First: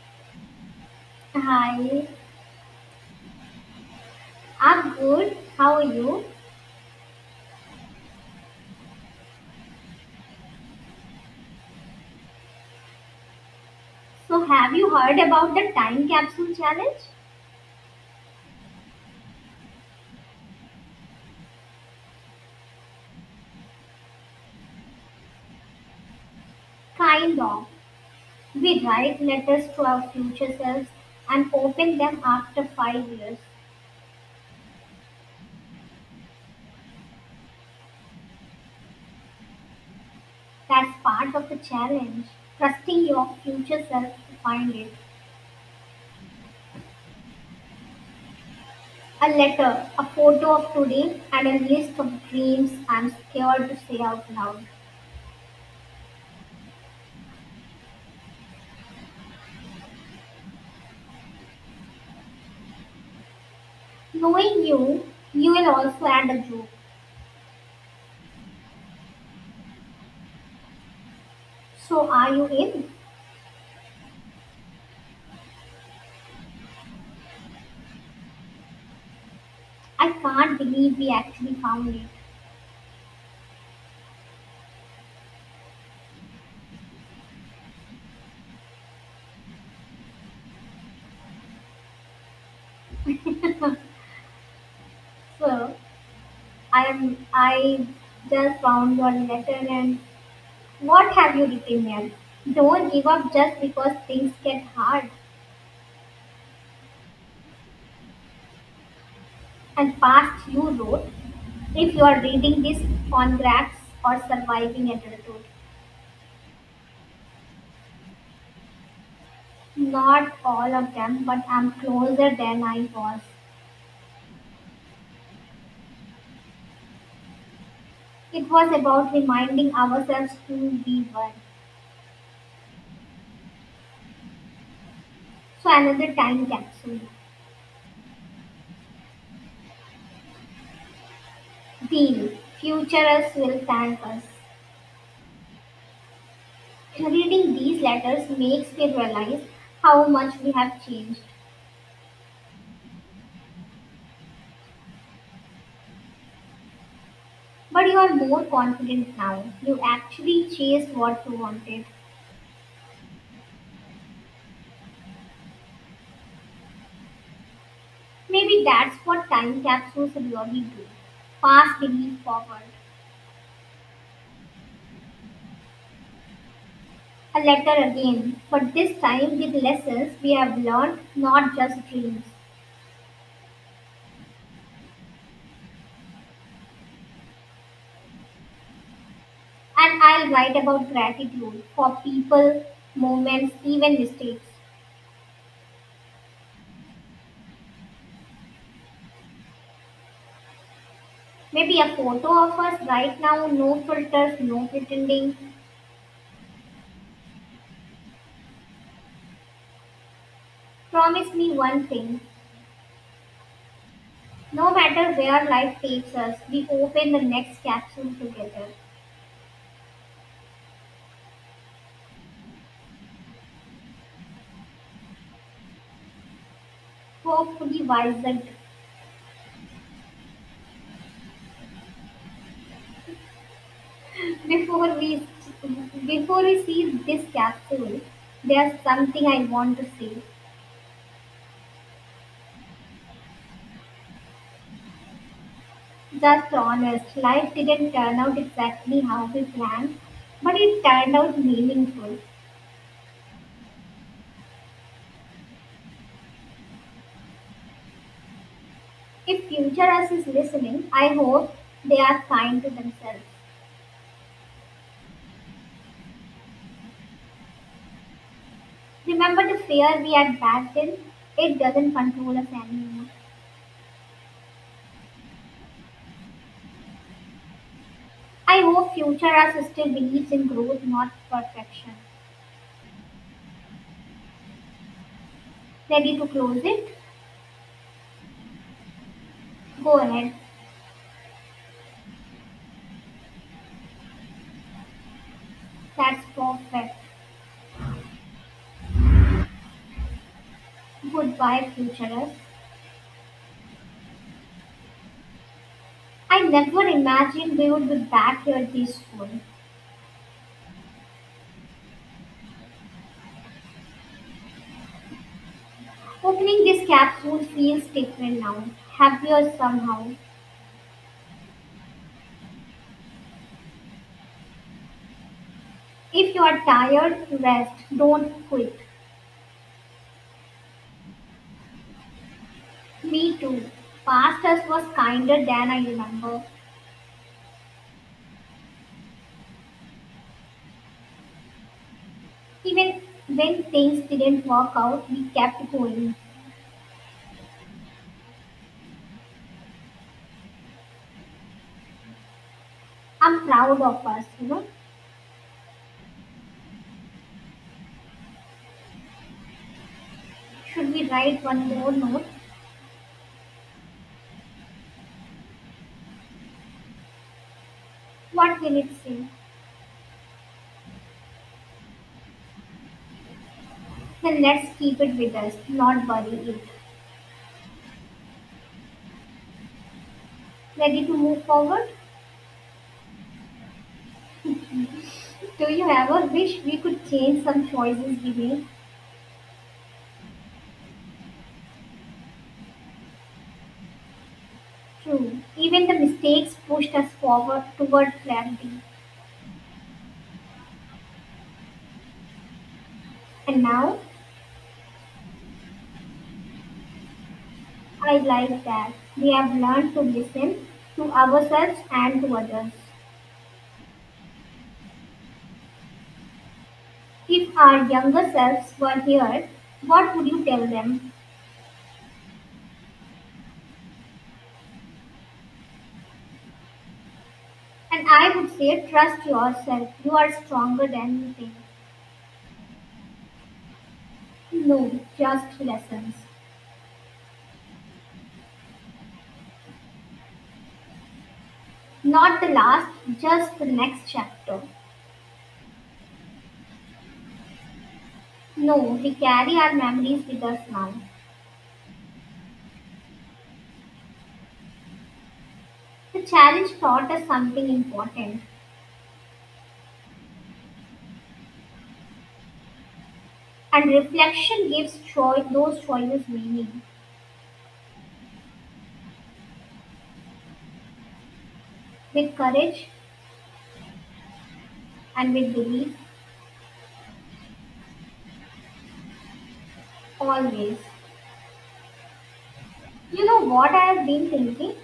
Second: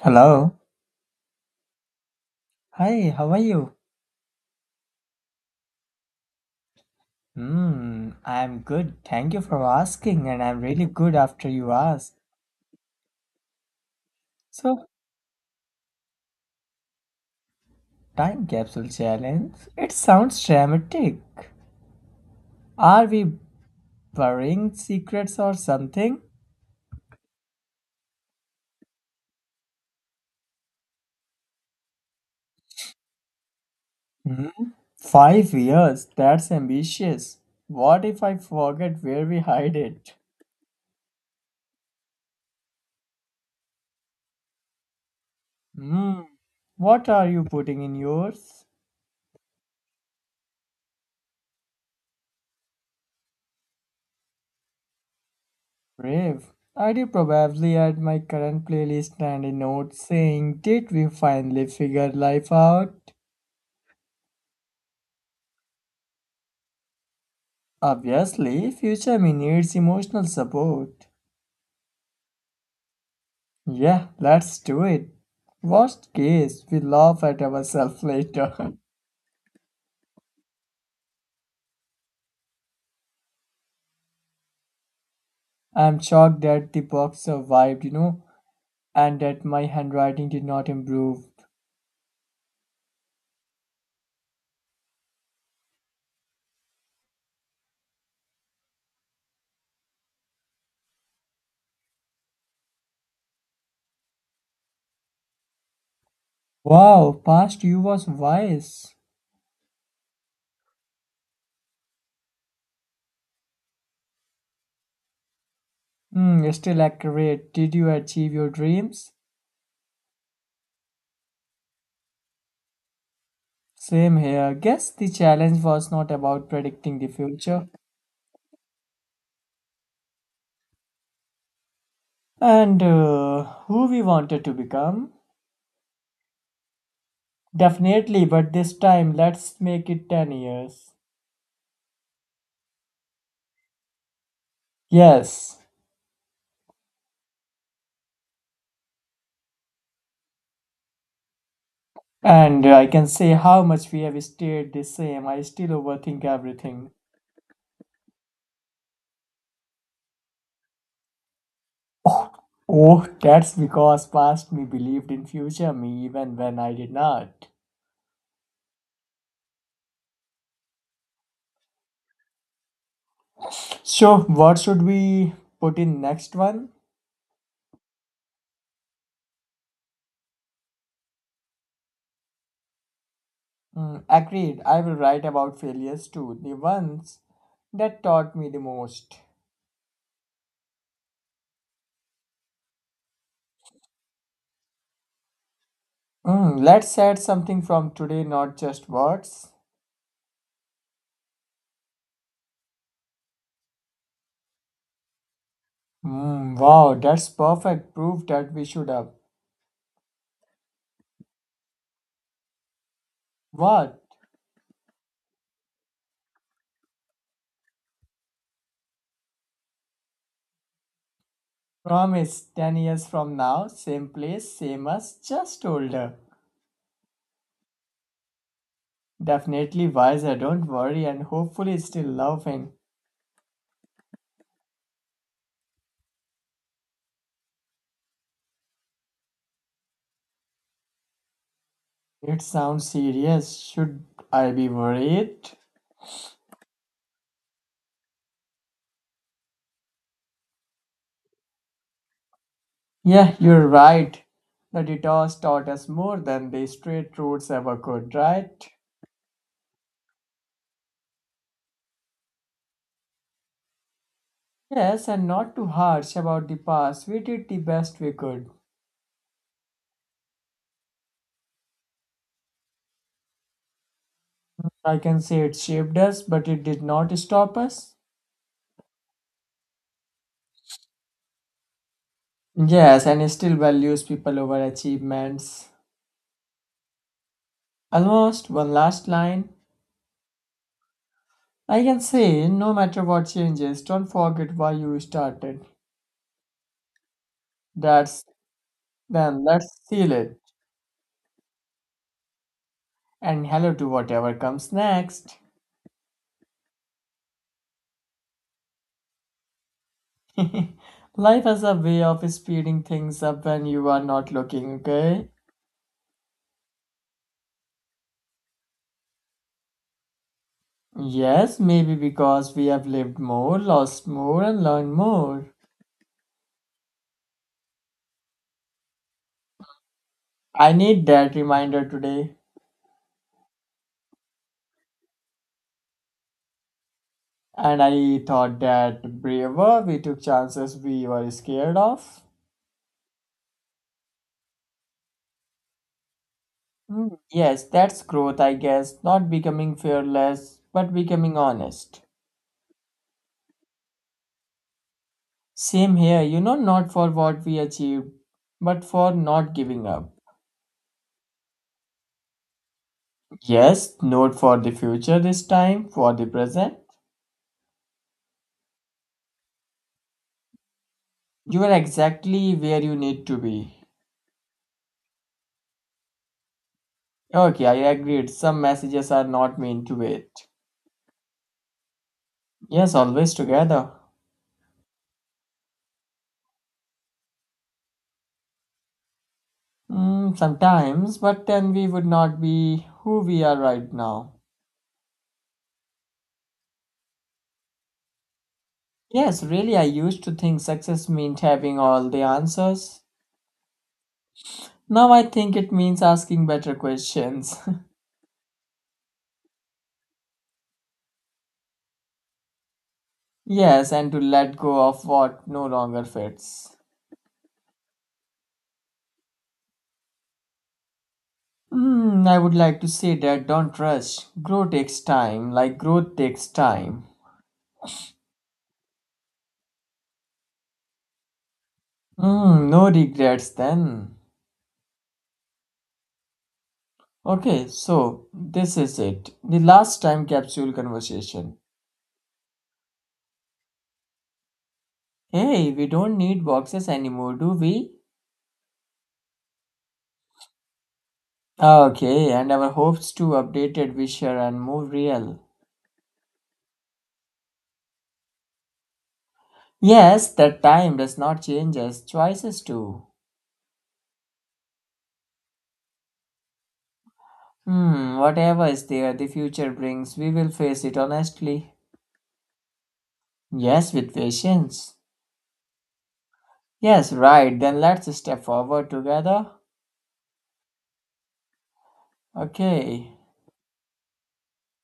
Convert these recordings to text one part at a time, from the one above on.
Hello. Hi, Hi, how are you? I'm good. How are you? I'm good. Thank you for asking, and I'm really good after you asked. So, have So, you heard about the time capsule challenge? Time capsule challenge. It sounds dramatic. Are we burying secrets or something? Kind of. We write letters to our future selves and open them after 5 years. Hmm? 5 years. That's ambitious. What if I forget where we hide it? That's part of the challenge. Trusting your future self to find it. Hmm. What are you putting in yours? A letter, a photo of today, and a list of dreams I'm scared to say out loud. Brave. I do probably add my current playlist and a note saying, did we finally figure life out? Knowing you, you will also add a joke. Obviously, future me needs emotional support. So, are you in? Yeah, let's do it. Worst case, we laugh at ourselves later. I can't believe we actually found it. I'm shocked that the box survived, you know, and that my handwriting did not improve. Well, I am. I just found your letter, and what have you written here? Don't give up just because things get hard. Wow, past you was wise. And past you wrote, if you are reading this, congrats or surviving adulthood. Hmm, still accurate. Did you achieve your dreams? Not all of them, but I'm closer than I was. Same here. Guess the challenge was not about predicting the future It was about reminding ourselves who we were. and who we wanted to become. So another time capsule. Definitely, but this time let's make it 10 years. Deal. Futurists will thank us. Yes, Reading these letters makes me realize how much we have changed. and I can say how much we have stayed the same. I still overthink everything. But you are more confident now. You actually chased what you wanted. Oh, that's because past me believed in future me even when I did not. Maybe that's what time capsules really do. Pass belief forward. So, what should we put in next one? A letter again, but this time with lessons we have learned, not just dreams. Mm, agreed. I will write about failures too, the ones that taught me the most. And I'll write about gratitude for people, moments, even mistakes. Mm, let's add something from today, not just words. Maybe a photo of us right now, no filters, no pretending. Mm, wow, that's perfect proof that we should have. Promise me one thing. What? No matter where life takes us, we open the next capsule together, Promise 10 years from now, same place, same us, just older. hopefully wiser. Definitely wiser, don't worry, and hopefully still laughing. Before we before we see this capsule, there's something I want to say. It sounds serious. Should I be worried? Just honest, life didn't turn out exactly how we planned, but it turned out meaningful. Yeah, you're right. The detours taught us more than the straight roads ever could, right? If future us is listening, I hope they are kind to themselves. Yes, and not too harsh about the past. We did the best we could. Remember the fear we had back then? It doesn't control us anymore. I can say it shaped us, but it did not stop us. I hope future us still believes in growth, not perfection. Yes, and it still values people over achievements. Ready to close it? Almost one last line. Go ahead. I can say, no matter what changes, don't forget why you started. That's perfect. That's then let's seal it. Goodbye, future us. And hello to whatever comes next. I never imagined we would be back here this soon. Life has a way of speeding things up when you are not looking, okay? Opening this capsule feels different now, happier somehow. Yes, maybe because we have lived more, lost more, and learned more. If you are tired, rest. Don't quit. I need that reminder today. Me too. Past us was kinder than I remember. And I thought that braver, we took chances we were scared of. Even when things didn't work out, we kept going. Hmm, yes, that's growth, I guess. Not becoming fearless, but becoming honest. I'm proud of us, you know. Same here, you know, not for what we achieved, but for not giving up. Should we write one more note? Yes, not for the future this time, for the present. What will it say? You are exactly where you need to be. Then let's keep it with us, not bury it. Okay, I agreed. Some messages are not meant to wait. Ready to move forward? Yes, always together. Do you ever wish we could change some choices we made? Mm, sometimes, but then we would not be who we are right now. True, even the mistakes pushed us forward toward clarity. Yes, really, I used to think success meant having all the answers. And now, Now I think it means asking better questions. I like that we have learned to listen to ourselves and to others. Yes, and to let go of what no longer fits. If our younger selves were here, what would you tell them? Hmm, I would like to say that don't rush. Grow takes time, like growth takes time. And I would say, trust yourself. You are stronger than you think. Hmm, no regrets then. No, just lessons. Okay, so this is it. The last time capsule conversation. Not the last, just the next chapter. Hey, we don't need boxes anymore, do we? No, we carry our memories with us now. Okay, and our hopes to updated wisher and move real. The challenge taught us something important, Yes, that time does not change us, choices do. and reflection gives those choices meaning. Hmm, whatever is there, the future brings, we will face it honestly. With courage Yes, with patience. and with belief, Yes, right. Then let's step forward together. always. Okay. You know what I have been thinking?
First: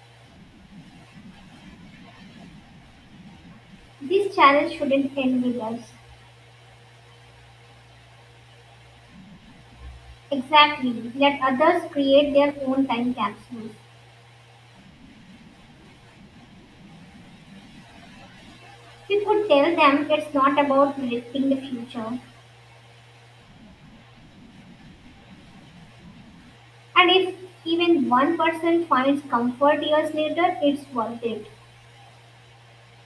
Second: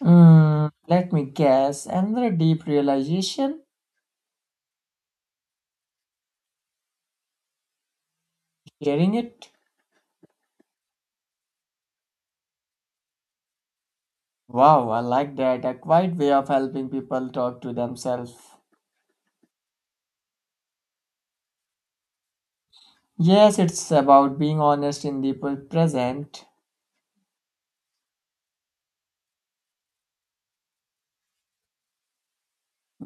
Mm, let me guess. Another deep realization? This challenge shouldn't end with us. Hearing it? Exactly. Let others create their own time capsules. Wow, I like that. A quiet way of helping people talk to themselves. We could tell them it's not about predicting the future, Yes, it's about being honest in the present. and if even one person finds comfort years later, it's worth it.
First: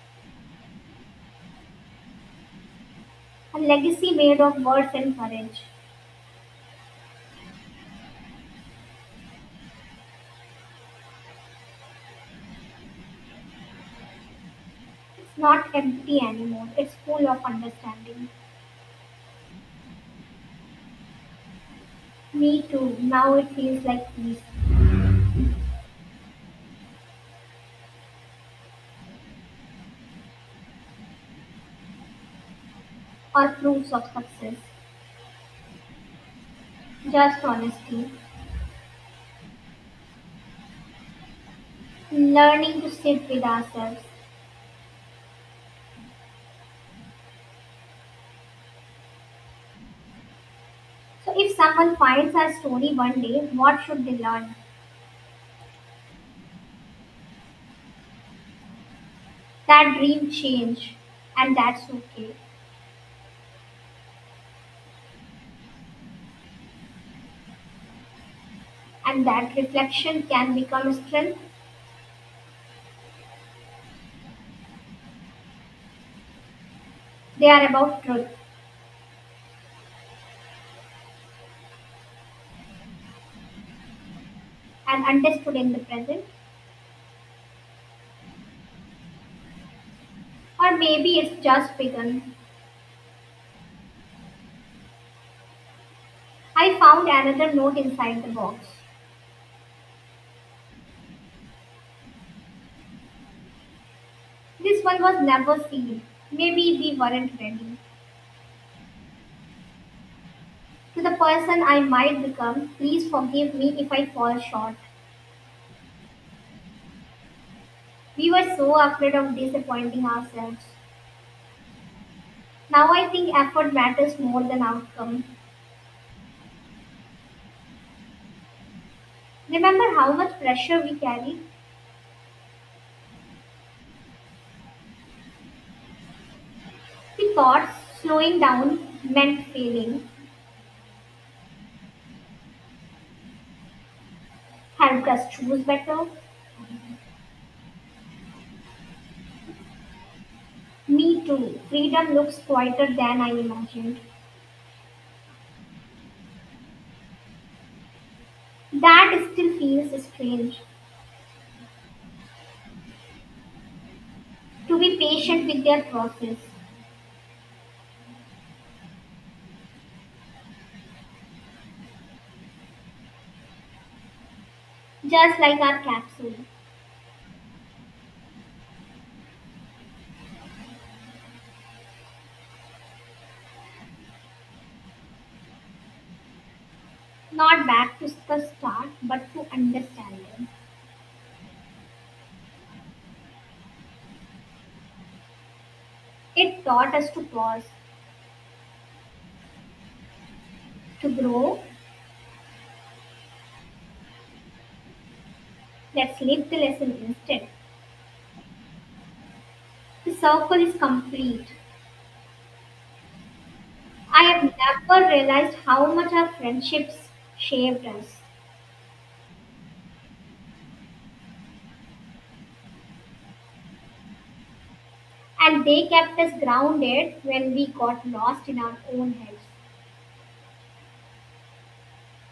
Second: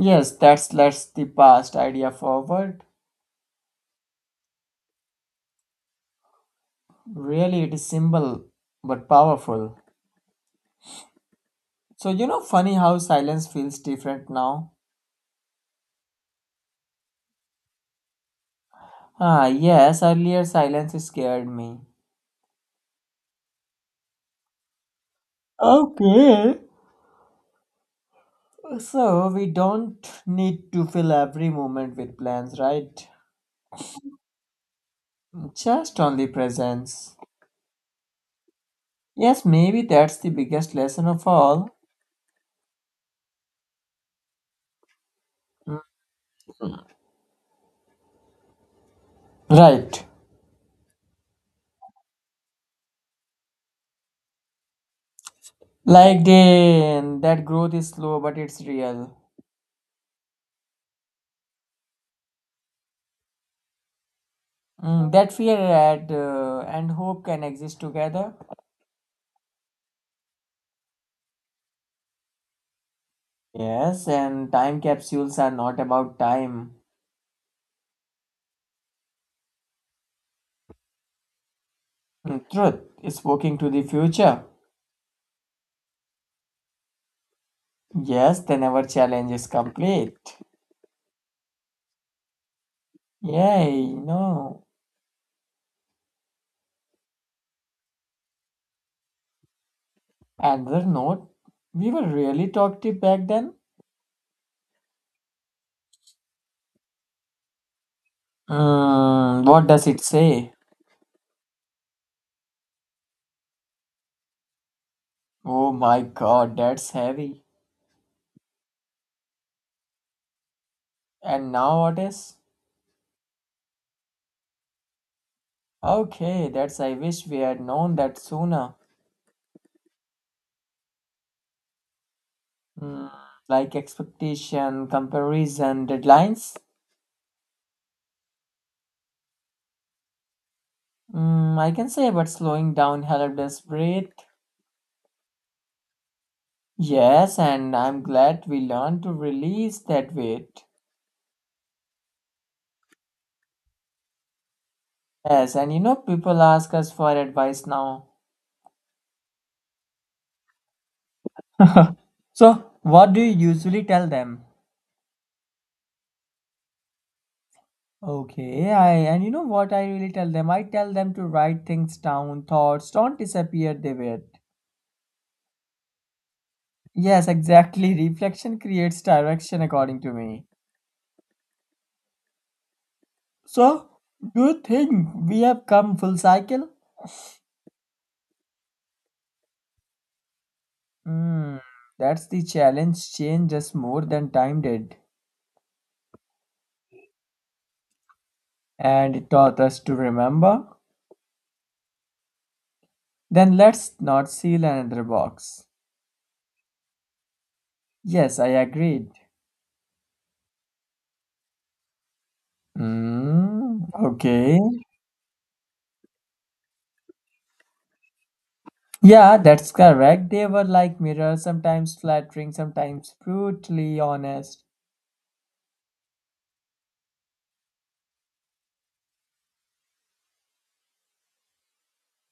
Yes, that's let's the past idea forward. A legacy made of words and courage. Really, it is simple but powerful. So, you know, funny how silence feels different now. It's not empty anymore, it's full of understanding. Ah, yes, earlier silence scared me. Me too, now it feels like peace Okay. So we don't need to fill every moment with plans, right? or proofs of success. Just only presence. Just honesty, Yes, maybe that's the biggest lesson of all. learning to sit with ourselves. Mm. Right. So, if someone finds our story one day, what should they learn? Like then that growth is slow but it's real. That dream change, and that's okay. Mm, that fear and hope can exist together. And that reflection can become strength. Yes, and time capsules are not about time. They are about truth. Mm, truth is walking to the future. And understood in the present, Yes, then our challenge is complete. or maybe it's just begun. Yay, no. I found another note inside the box. Another note, we were really talkative back then. This one was never sealed. Maybe we weren't ready. Mm, what does it say? To the person I might become, please forgive me if I fall short. Oh my god, that's heavy. We were so afraid of disappointing ourselves. And now what is? Now I think effort matters more than outcome. Okay, that's I wish we had known that sooner. Remember how much pressure we carried? Mm, like expectation, comparison, deadlines. We thought slowing down meant failing, Mm, I can say, but slowing down helped us breathe. helped us choose better. Yes, and I'm glad we learned to release that weight. Me too. Freedom looks quieter than I imagined. Yes, and you know, people ask us for advice now. That still feels strange. So, what do you usually tell them? To be patient with their process, Okay, I and you know what I really tell them? I tell them to write things down. Thoughts don't disappear, they wait. just like our capsule. Yes, exactly. Reflection creates direction, according to me. So, do you think we have come full cycle? Not back to the start, but to understand them. Hmm, that's the challenge. Changed us more than time did, It taught us to pause, and it taught us to remember. to grow. Then let's not seal another box. Let's live the lesson instead. Yes, I agreed. The circle is complete. Hmm, I have okay. never realized how much our friendships shaped us, Yeah, that's correct. They were like mirrors, sometimes flattering, sometimes brutally honest. and they kept us grounded when we got lost in our own heads.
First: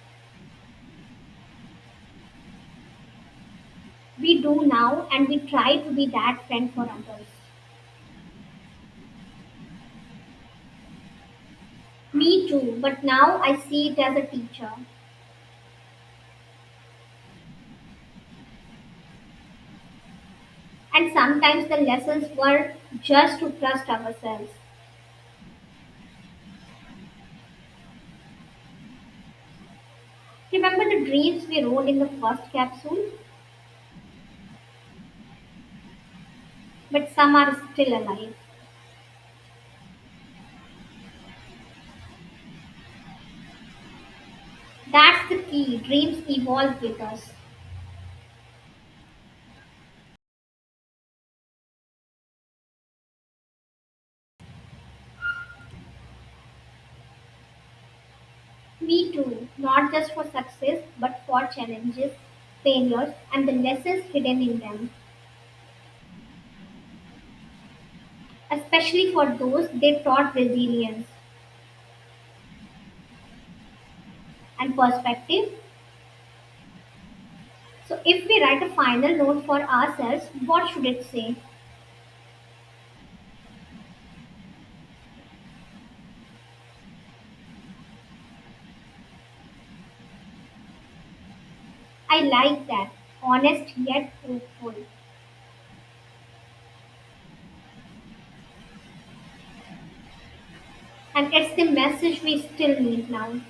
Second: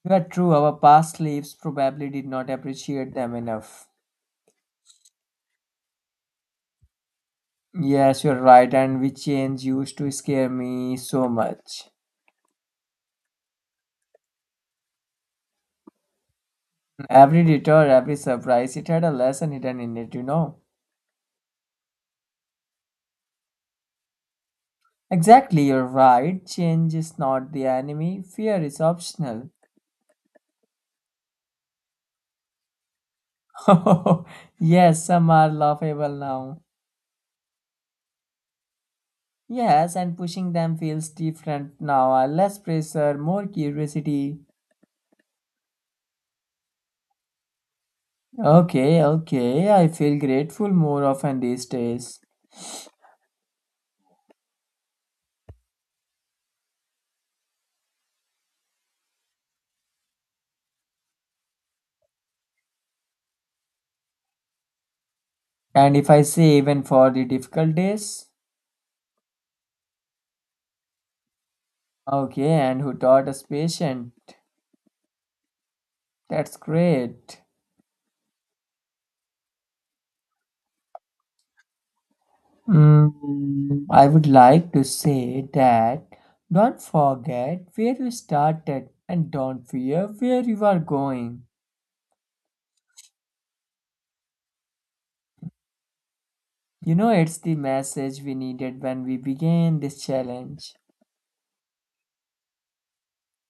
You are true, our past lives probably did not appreciate them enough. We do now, and we try to be that friend for others. Yes, you're right, and we change used to scare me so much. Me too, but now I see it as a teacher. Every detour, every surprise, it had a lesson hidden in it, you know. And sometimes the lessons were just to trust ourselves. Exactly, you're right. Change is not the enemy, fear is optional. Remember the dreams we wrote in the first capsule? Yes, some are laughable now. But some are still alive. Yes, and pushing them feels different now. Less pressure, more curiosity. That's the key. Dreams evolve with us. Okay, okay, I feel grateful more often these days. Me too, not just for success, but for challenges, failures, and the lessons hidden in them, And if I say even for the difficult days? especially for those they taught resilience Okay, and who taught us patient? and perspective. That's great. So if we write a final note for ourselves, what should it say? Mm, I would like to say that don't forget where you started and don't fear where you are going. I like that. Honest yet hopeful. You know, it's the message we needed when we began this challenge. And it's the message we still need now.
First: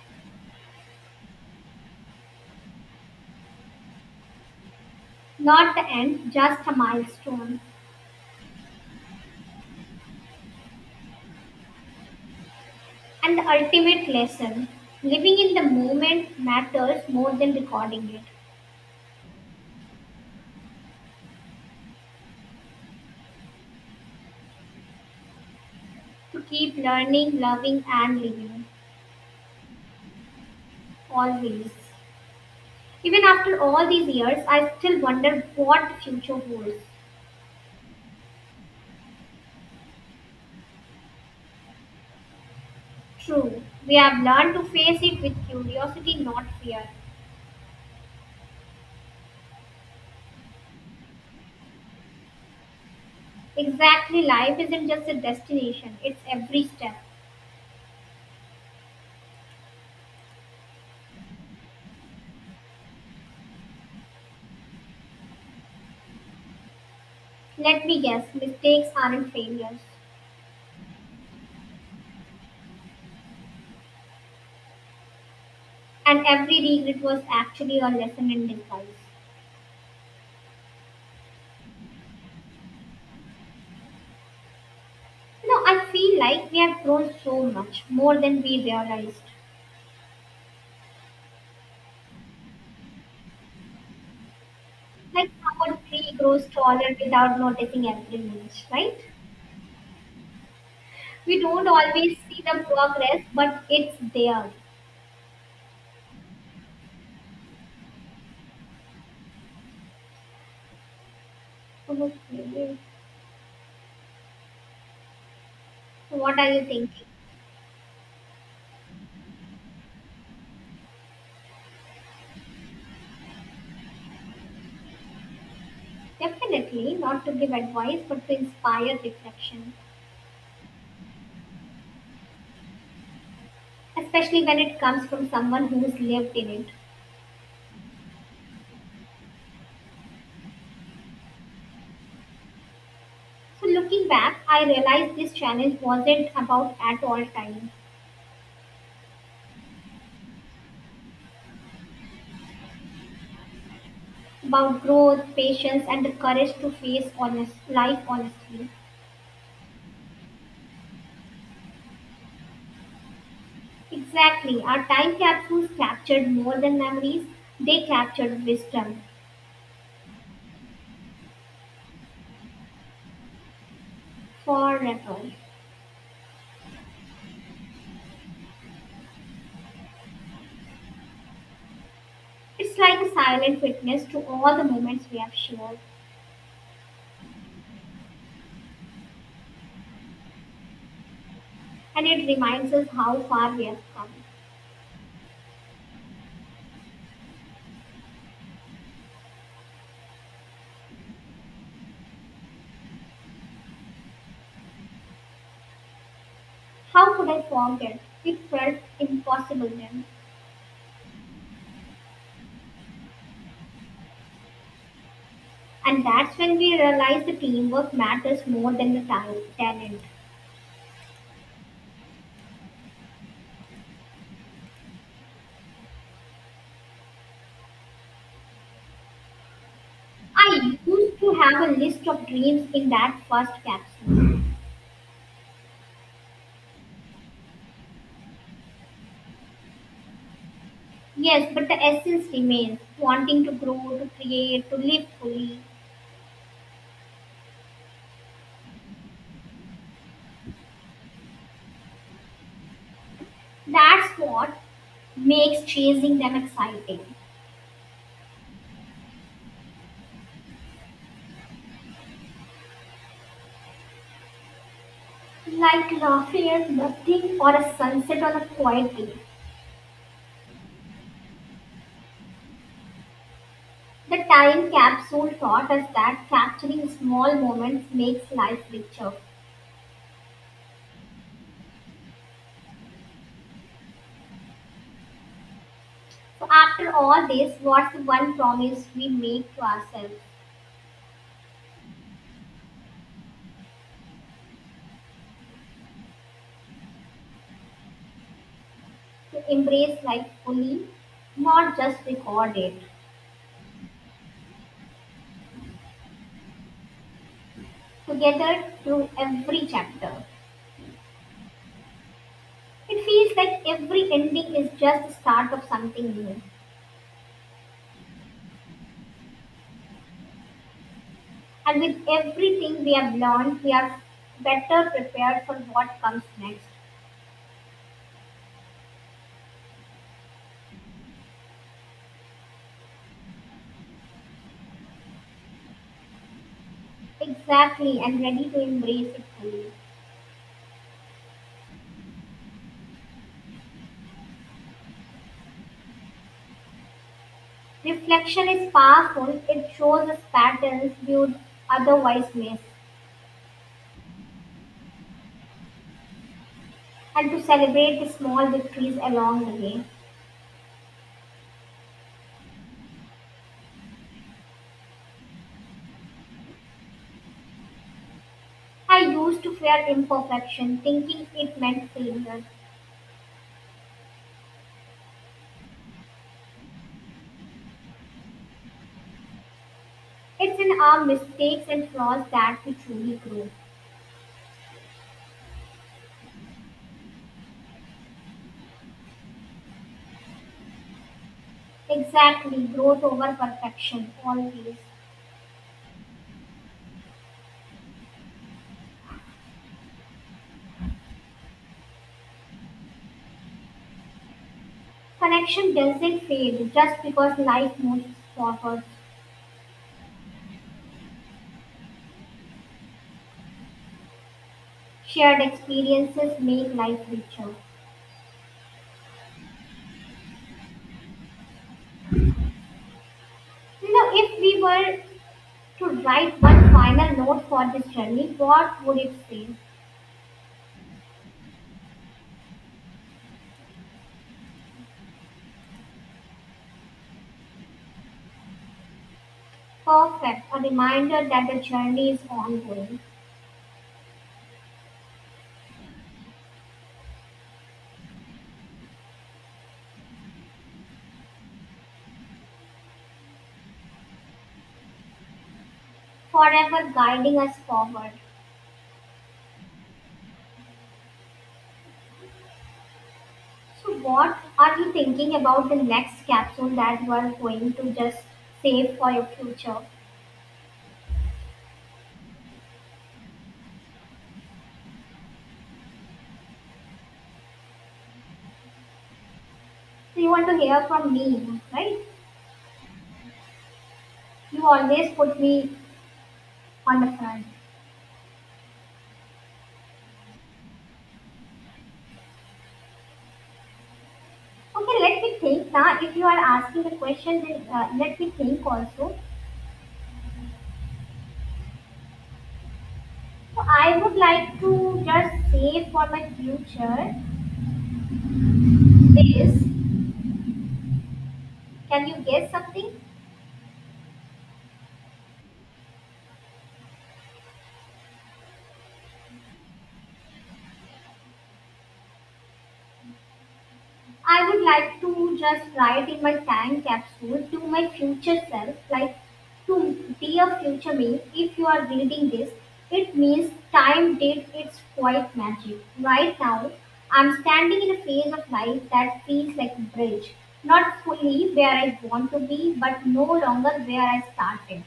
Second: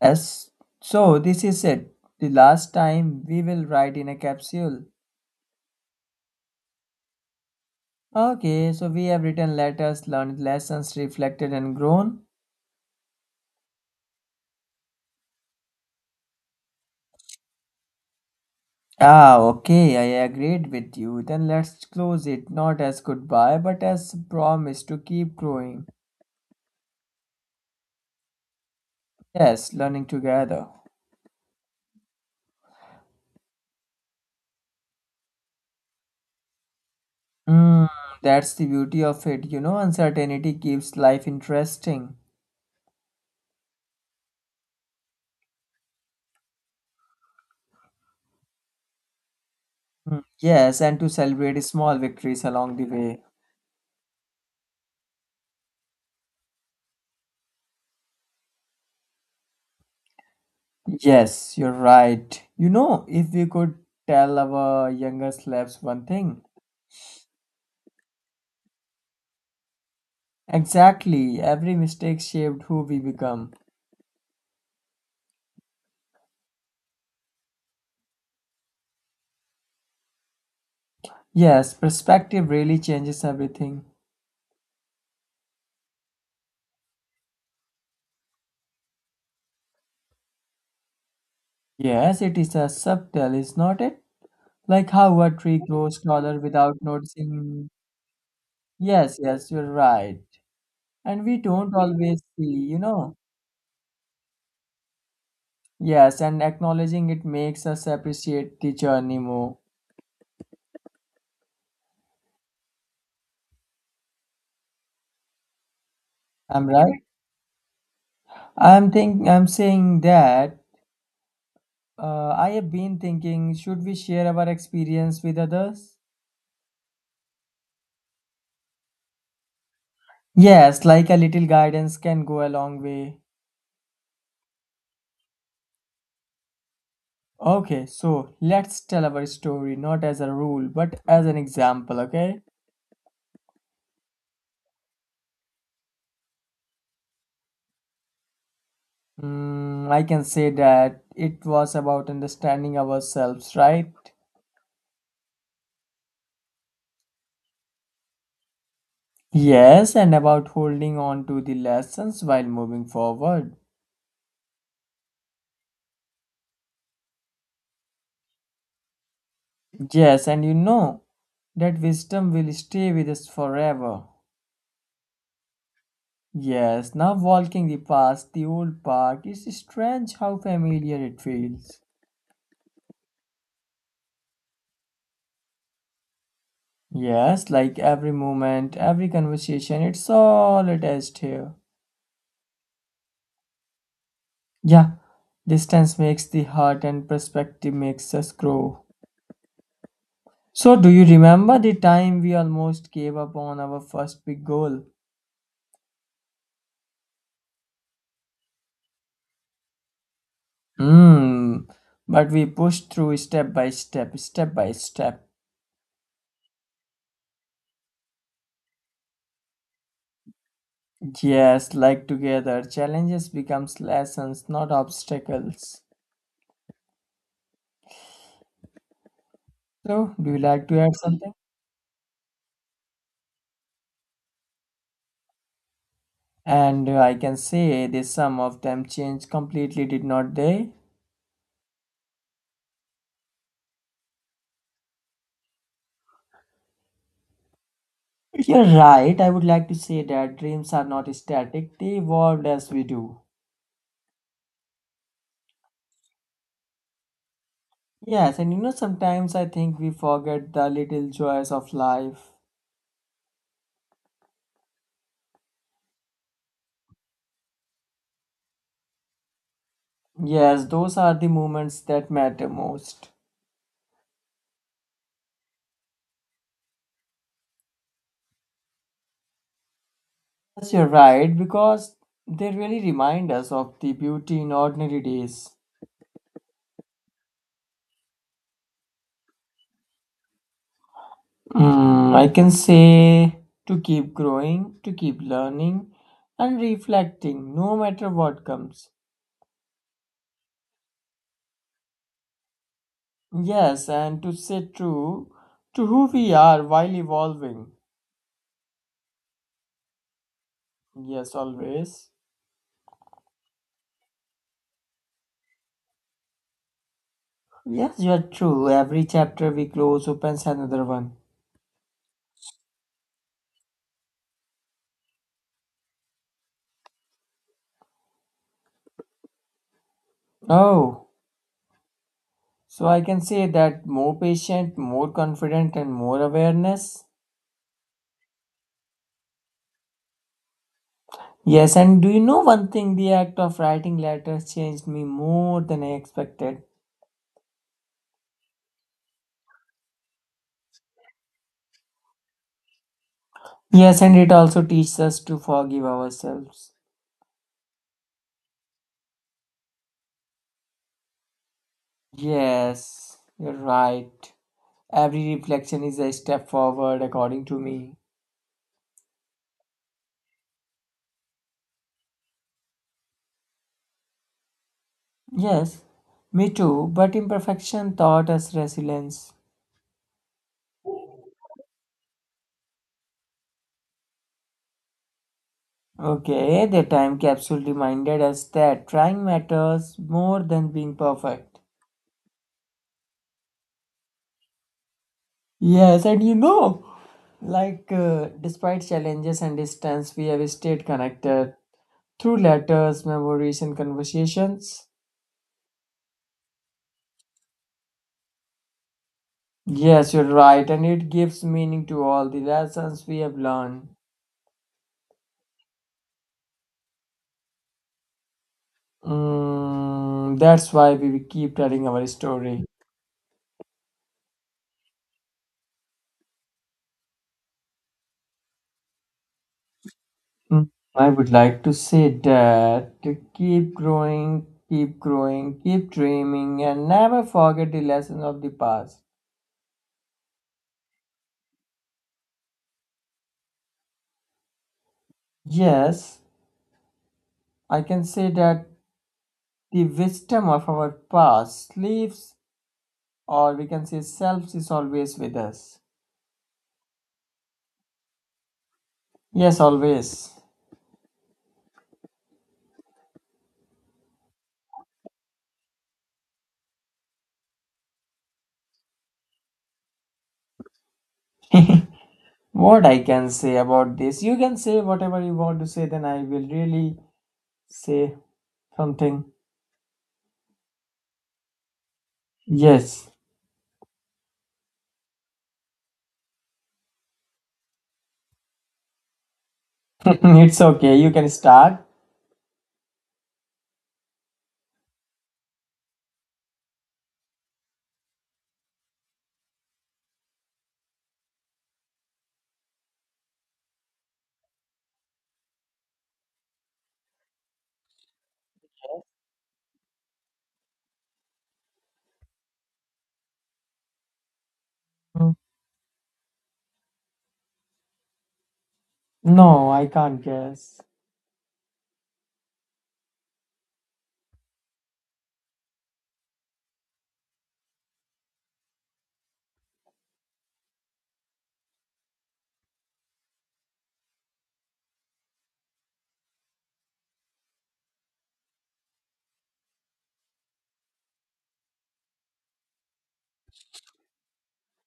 Yes, so this is it. The last time we will write in a capsule. Not the end, just a milestone. Okay, so we have written letters, learned lessons, reflected and grown. And the ultimate lesson. Living in the moment matters more than recording it. Ah, okay, I agreed with you. Then let's close it not as goodbye but as promise to keep growing. To keep learning, loving and living. Yes, learning together. Always. Even after all these years, I still wonder what the future holds. Mm, that's the beauty of it, you know, uncertainty keeps life interesting. True, we have learned to face it with curiosity, not fear. Mm, yes, and to celebrate small victories along the way. Exactly, life isn't just a destination, it's every step. Yes, you're right. You know, if we could tell our younger slaves one thing, Let me guess, mistakes aren't failures. exactly, every mistake shaped who we become. And every regret was actually a lesson in disguise. Yes, perspective really changes everything. You know, I feel like we have grown so much, more than we realized. Yes, it is a subtle, is not it? Like how Like a tree our grows tree taller grows without taller without noticing. noticing every inch, right? Yes, yes, you're right. And we We don't don't always always see, see the you know. progress, but it's there. Yes, and acknowledging it makes us appreciate the journey more. Okay. So what are you I'm right. thinking? I'm think I'm saying that I have been thinking, should we share our experience with others? Definitely not to give advice, but to inspire reflection, Yes, like a little guidance can go a long way. especially when it comes from someone who's lived in it. Okay, so let's tell our story not as a rule but as an example, okay? So looking back, I realized this challenge wasn't about at all time, Mm, I can say that it was about understanding ourselves, right? about growth, patience, and the courage to face honest life honestly. Yes, and about holding on to the lessons while moving forward. Exactly, our time capsules captured more than memories; they captured wisdom Yes, and you know that wisdom will stay with us forever. forever. Yes, now walking the past the old park is strange how familiar it feels. It's like a silent witness to all the moments we have shared, Yes, like every moment, every conversation, it's all attached here. and it reminds us how far we have come. Yeah, distance makes the heart and perspective makes us grow. So, do you remember the time we almost gave up on our first big goal? How could I forget? It felt impossible then. Hmm, but we pushed through step by step. And that's when we realized the teamwork matters more than the talent. Yes, like together, challenges becomes lessons, not obstacles. So, do you like I to add used to something? have a list of dreams in that first capsule. And I can say this some of them changed completely, did not they? Yes, but the essence remains wanting to grow, to create, to live fully. You're right. I would like to say that dreams are not static, they evolve as we do. That's what makes chasing them exciting. Yes, and you know, sometimes I think we forget the little joys of life. Like laughing at nothing or a sunset on a quiet day. Yes, those are the moments that matter most. The time capsule taught us that capturing small moments makes life richer. Yes, you're right, because they really remind us of the beauty in ordinary days. So after all this, what's the one promise we make to ourselves? Mm, I can say to keep growing, to keep learning and reflecting no matter what comes. To embrace life fully, not just record it. Yes, and to stay true to who we are while evolving. Together through every chapter. Yes, always. It feels like every ending is just the start of something new. Yes, you are true. Every chapter we close opens another one. And with everything we have learned, we are better prepared for what comes next. Oh, so I can say that more patient, more confident, and more awareness. Exactly, and ready to embrace it fully. Yes, and do you know one thing? The act of writing letters changed me more than I expected. Reflection is powerful, it shows us patterns we would otherwise miss, Yes, and it also teaches us to forgive ourselves. and to celebrate the small victories along the way. Yes, you're right. Every reflection is a step forward, according to me. I used to fear imperfection, thinking it meant failure. Yes, me too, but imperfection taught us resilience. It's in our mistakes and flaws that we truly grow. Okay, the time capsule reminded us that trying matters more than being perfect. Exactly, growth over perfection, always. Yes, and you know, like despite challenges and distance, we have stayed connected through letters, memories, and conversations. Connection doesn't fade just because life moves forward. Yes, you're right, and it gives meaning to all the lessons we have learned. Shared experiences make life richer. Mm, that's why we will keep telling our story. You know, if we were to write one final note for this journey, what would it say? Mm, I would like to say that to keep growing, keep dreaming, and never forget the lessons of the past. Perfect, a reminder that the journey is ongoing. Yes, I can say that the wisdom of our past lives, or we can say selves, is always with us. Forever guiding us forward. Yes, always. So, what are you thinking about the next capsule that you are going to just save for your future? What I can say about this? You can say whatever you want to say, then I will really say something. So, you want to hear from me, right? Yes, You always put me on the front. it's okay. You can start. Okay, let me think. Now, if you are asking the question, then let me think also. So, I would like to just save for my future is, can you guess something? Mm. No, I can't guess. I would like to just write in my time capsule to my future self, like to dear future me, if you are reading this, it means time did its quiet magic. Right now, I'm standing in a phase of life that feels like a bridge, not fully where I want to be, but no longer where I started.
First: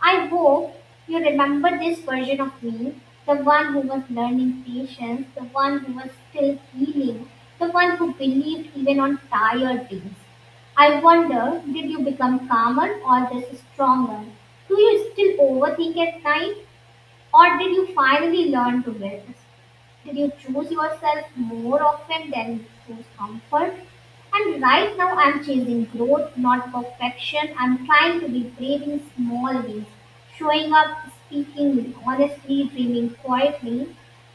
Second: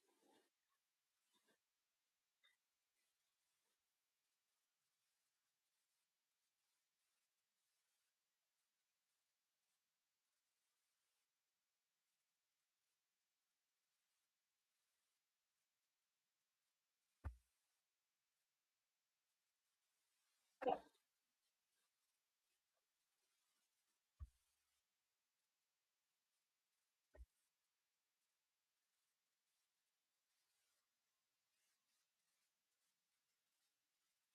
I hope you remember this version of me, the one who was learning patience, the one who was still healing, the one who believed even on tired days. I wonder, did you become calmer or just stronger? Do you still overthink at night? Or did you finally learn to rest? Did you choose yourself more often than you choose comfort? And right now, I'm chasing growth, not perfection. I'm trying to be brave in small ways, showing up, speaking honestly, dreaming quietly.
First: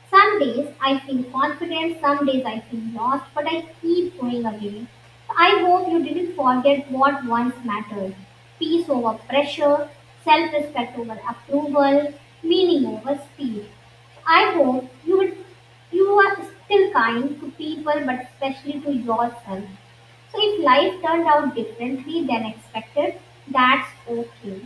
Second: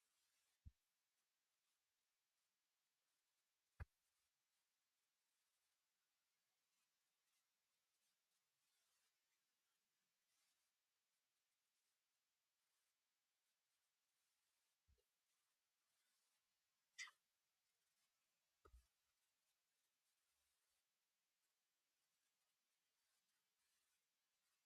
Some days I feel confident, some days I feel lost, but I keep going again. I hope you didn't forget what once mattered, peace over pressure, self respect over approval, meaning over speed. I hope you, will, you are still kind to people, but especially to yourself. So if life turned out differently than expected, that's okay.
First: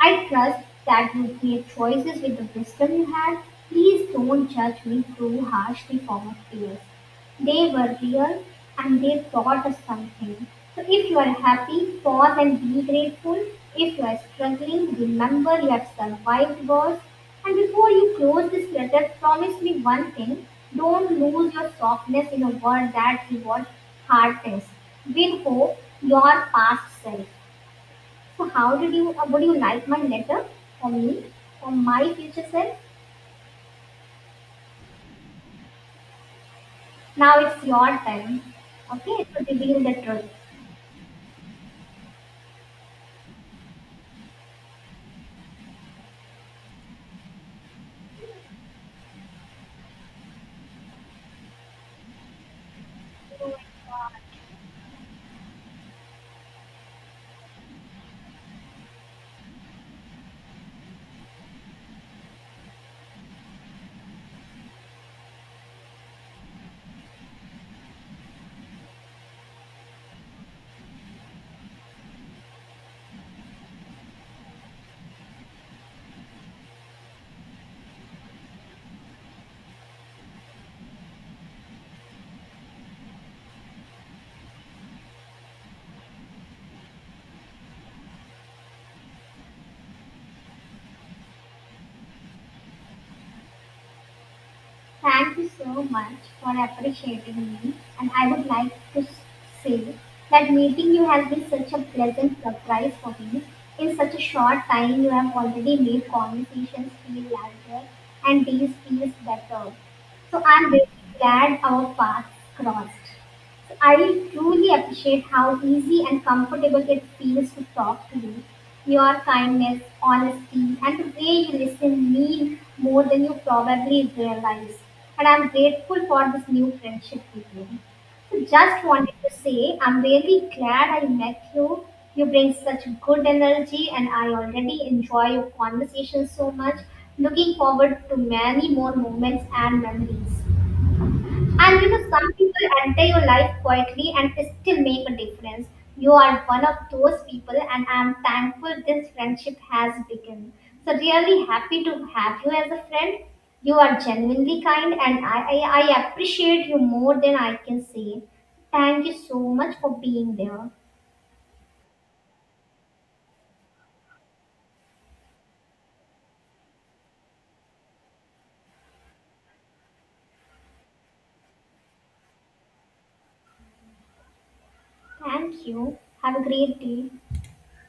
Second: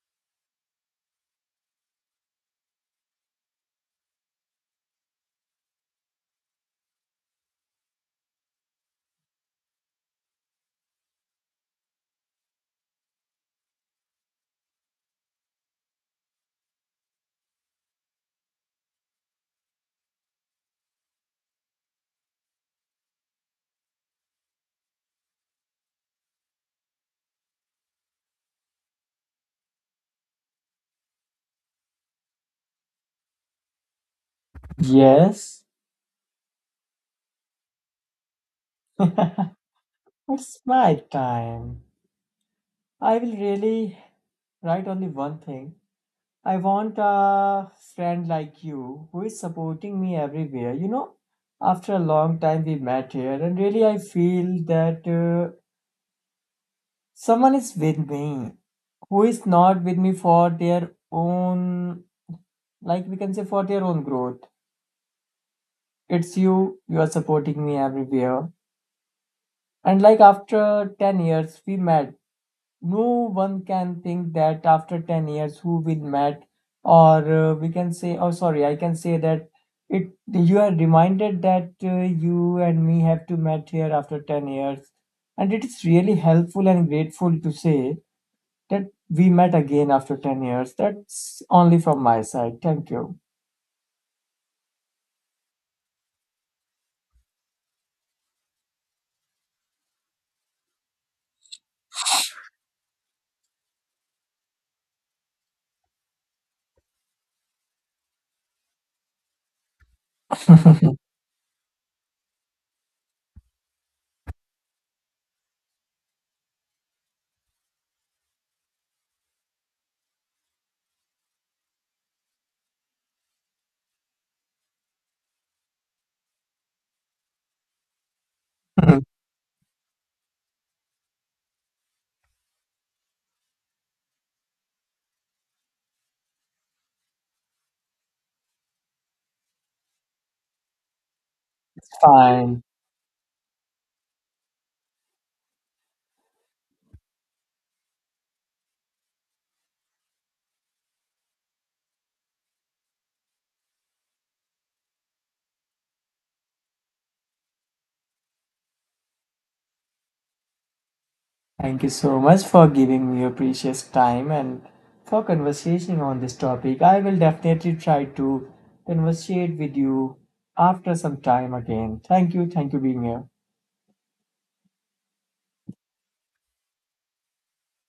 I trust that you've made choices with the wisdom you had. Please don't judge me too harshly for my fears. They were real and they taught us something. So if you are happy, pause and be grateful. If you are struggling, remember you have survived worse. And before you close this letter, promise me one thing. Don't lose your softness in a world that rewards hard things. Win hope, your past self. So how did you, would you like my letter for me, for my future self? Yes, Now it's your time, it's okay, to reveal the truth. my time. I will really write only one thing. I want a friend like you who is supporting me everywhere. You know, after a long time we met here, Oh my and really I God. feel that someone is with me who is not with me for their own like we can say for their own growth, it's you. You are supporting me everywhere, and like after 10 years we met. No one can think that after 10 years who we met, or we can say oh sorry I can say that it you are reminded that you and me have to met here after 10 years, and it is really helpful and grateful to say that we met again after 10 years. That's only from my side. Thank you. Thank you so much for appreciating me, and I would like to say that meeting you has been such a pleasant surprise for me. In such a short time, you have already made conversations feel larger and days feel better. So I'm really glad our paths crossed. So I truly appreciate how easy and comfortable it feels to talk to you. Your kindness, honesty, and the way you listen mean more than you probably realize. And I'm grateful for this new friendship with you. So just wanted to say I'm really glad I met you. You bring such good energy, and I already enjoy your conversation so much. Looking forward to many more moments and memories. And you know, some Fine. people enter your life quietly and still make a difference. You are one of those people, and I'm thankful this friendship has begun. So, really happy to have you as a friend. You are genuinely kind, and I appreciate you more than I can say. Thank you so much for being there. Thank you so much for giving me your precious time and for conversation on this topic. I will definitely try to conversate with you after some time again. Thank you. Thank you being here. Thank you. Have a great day.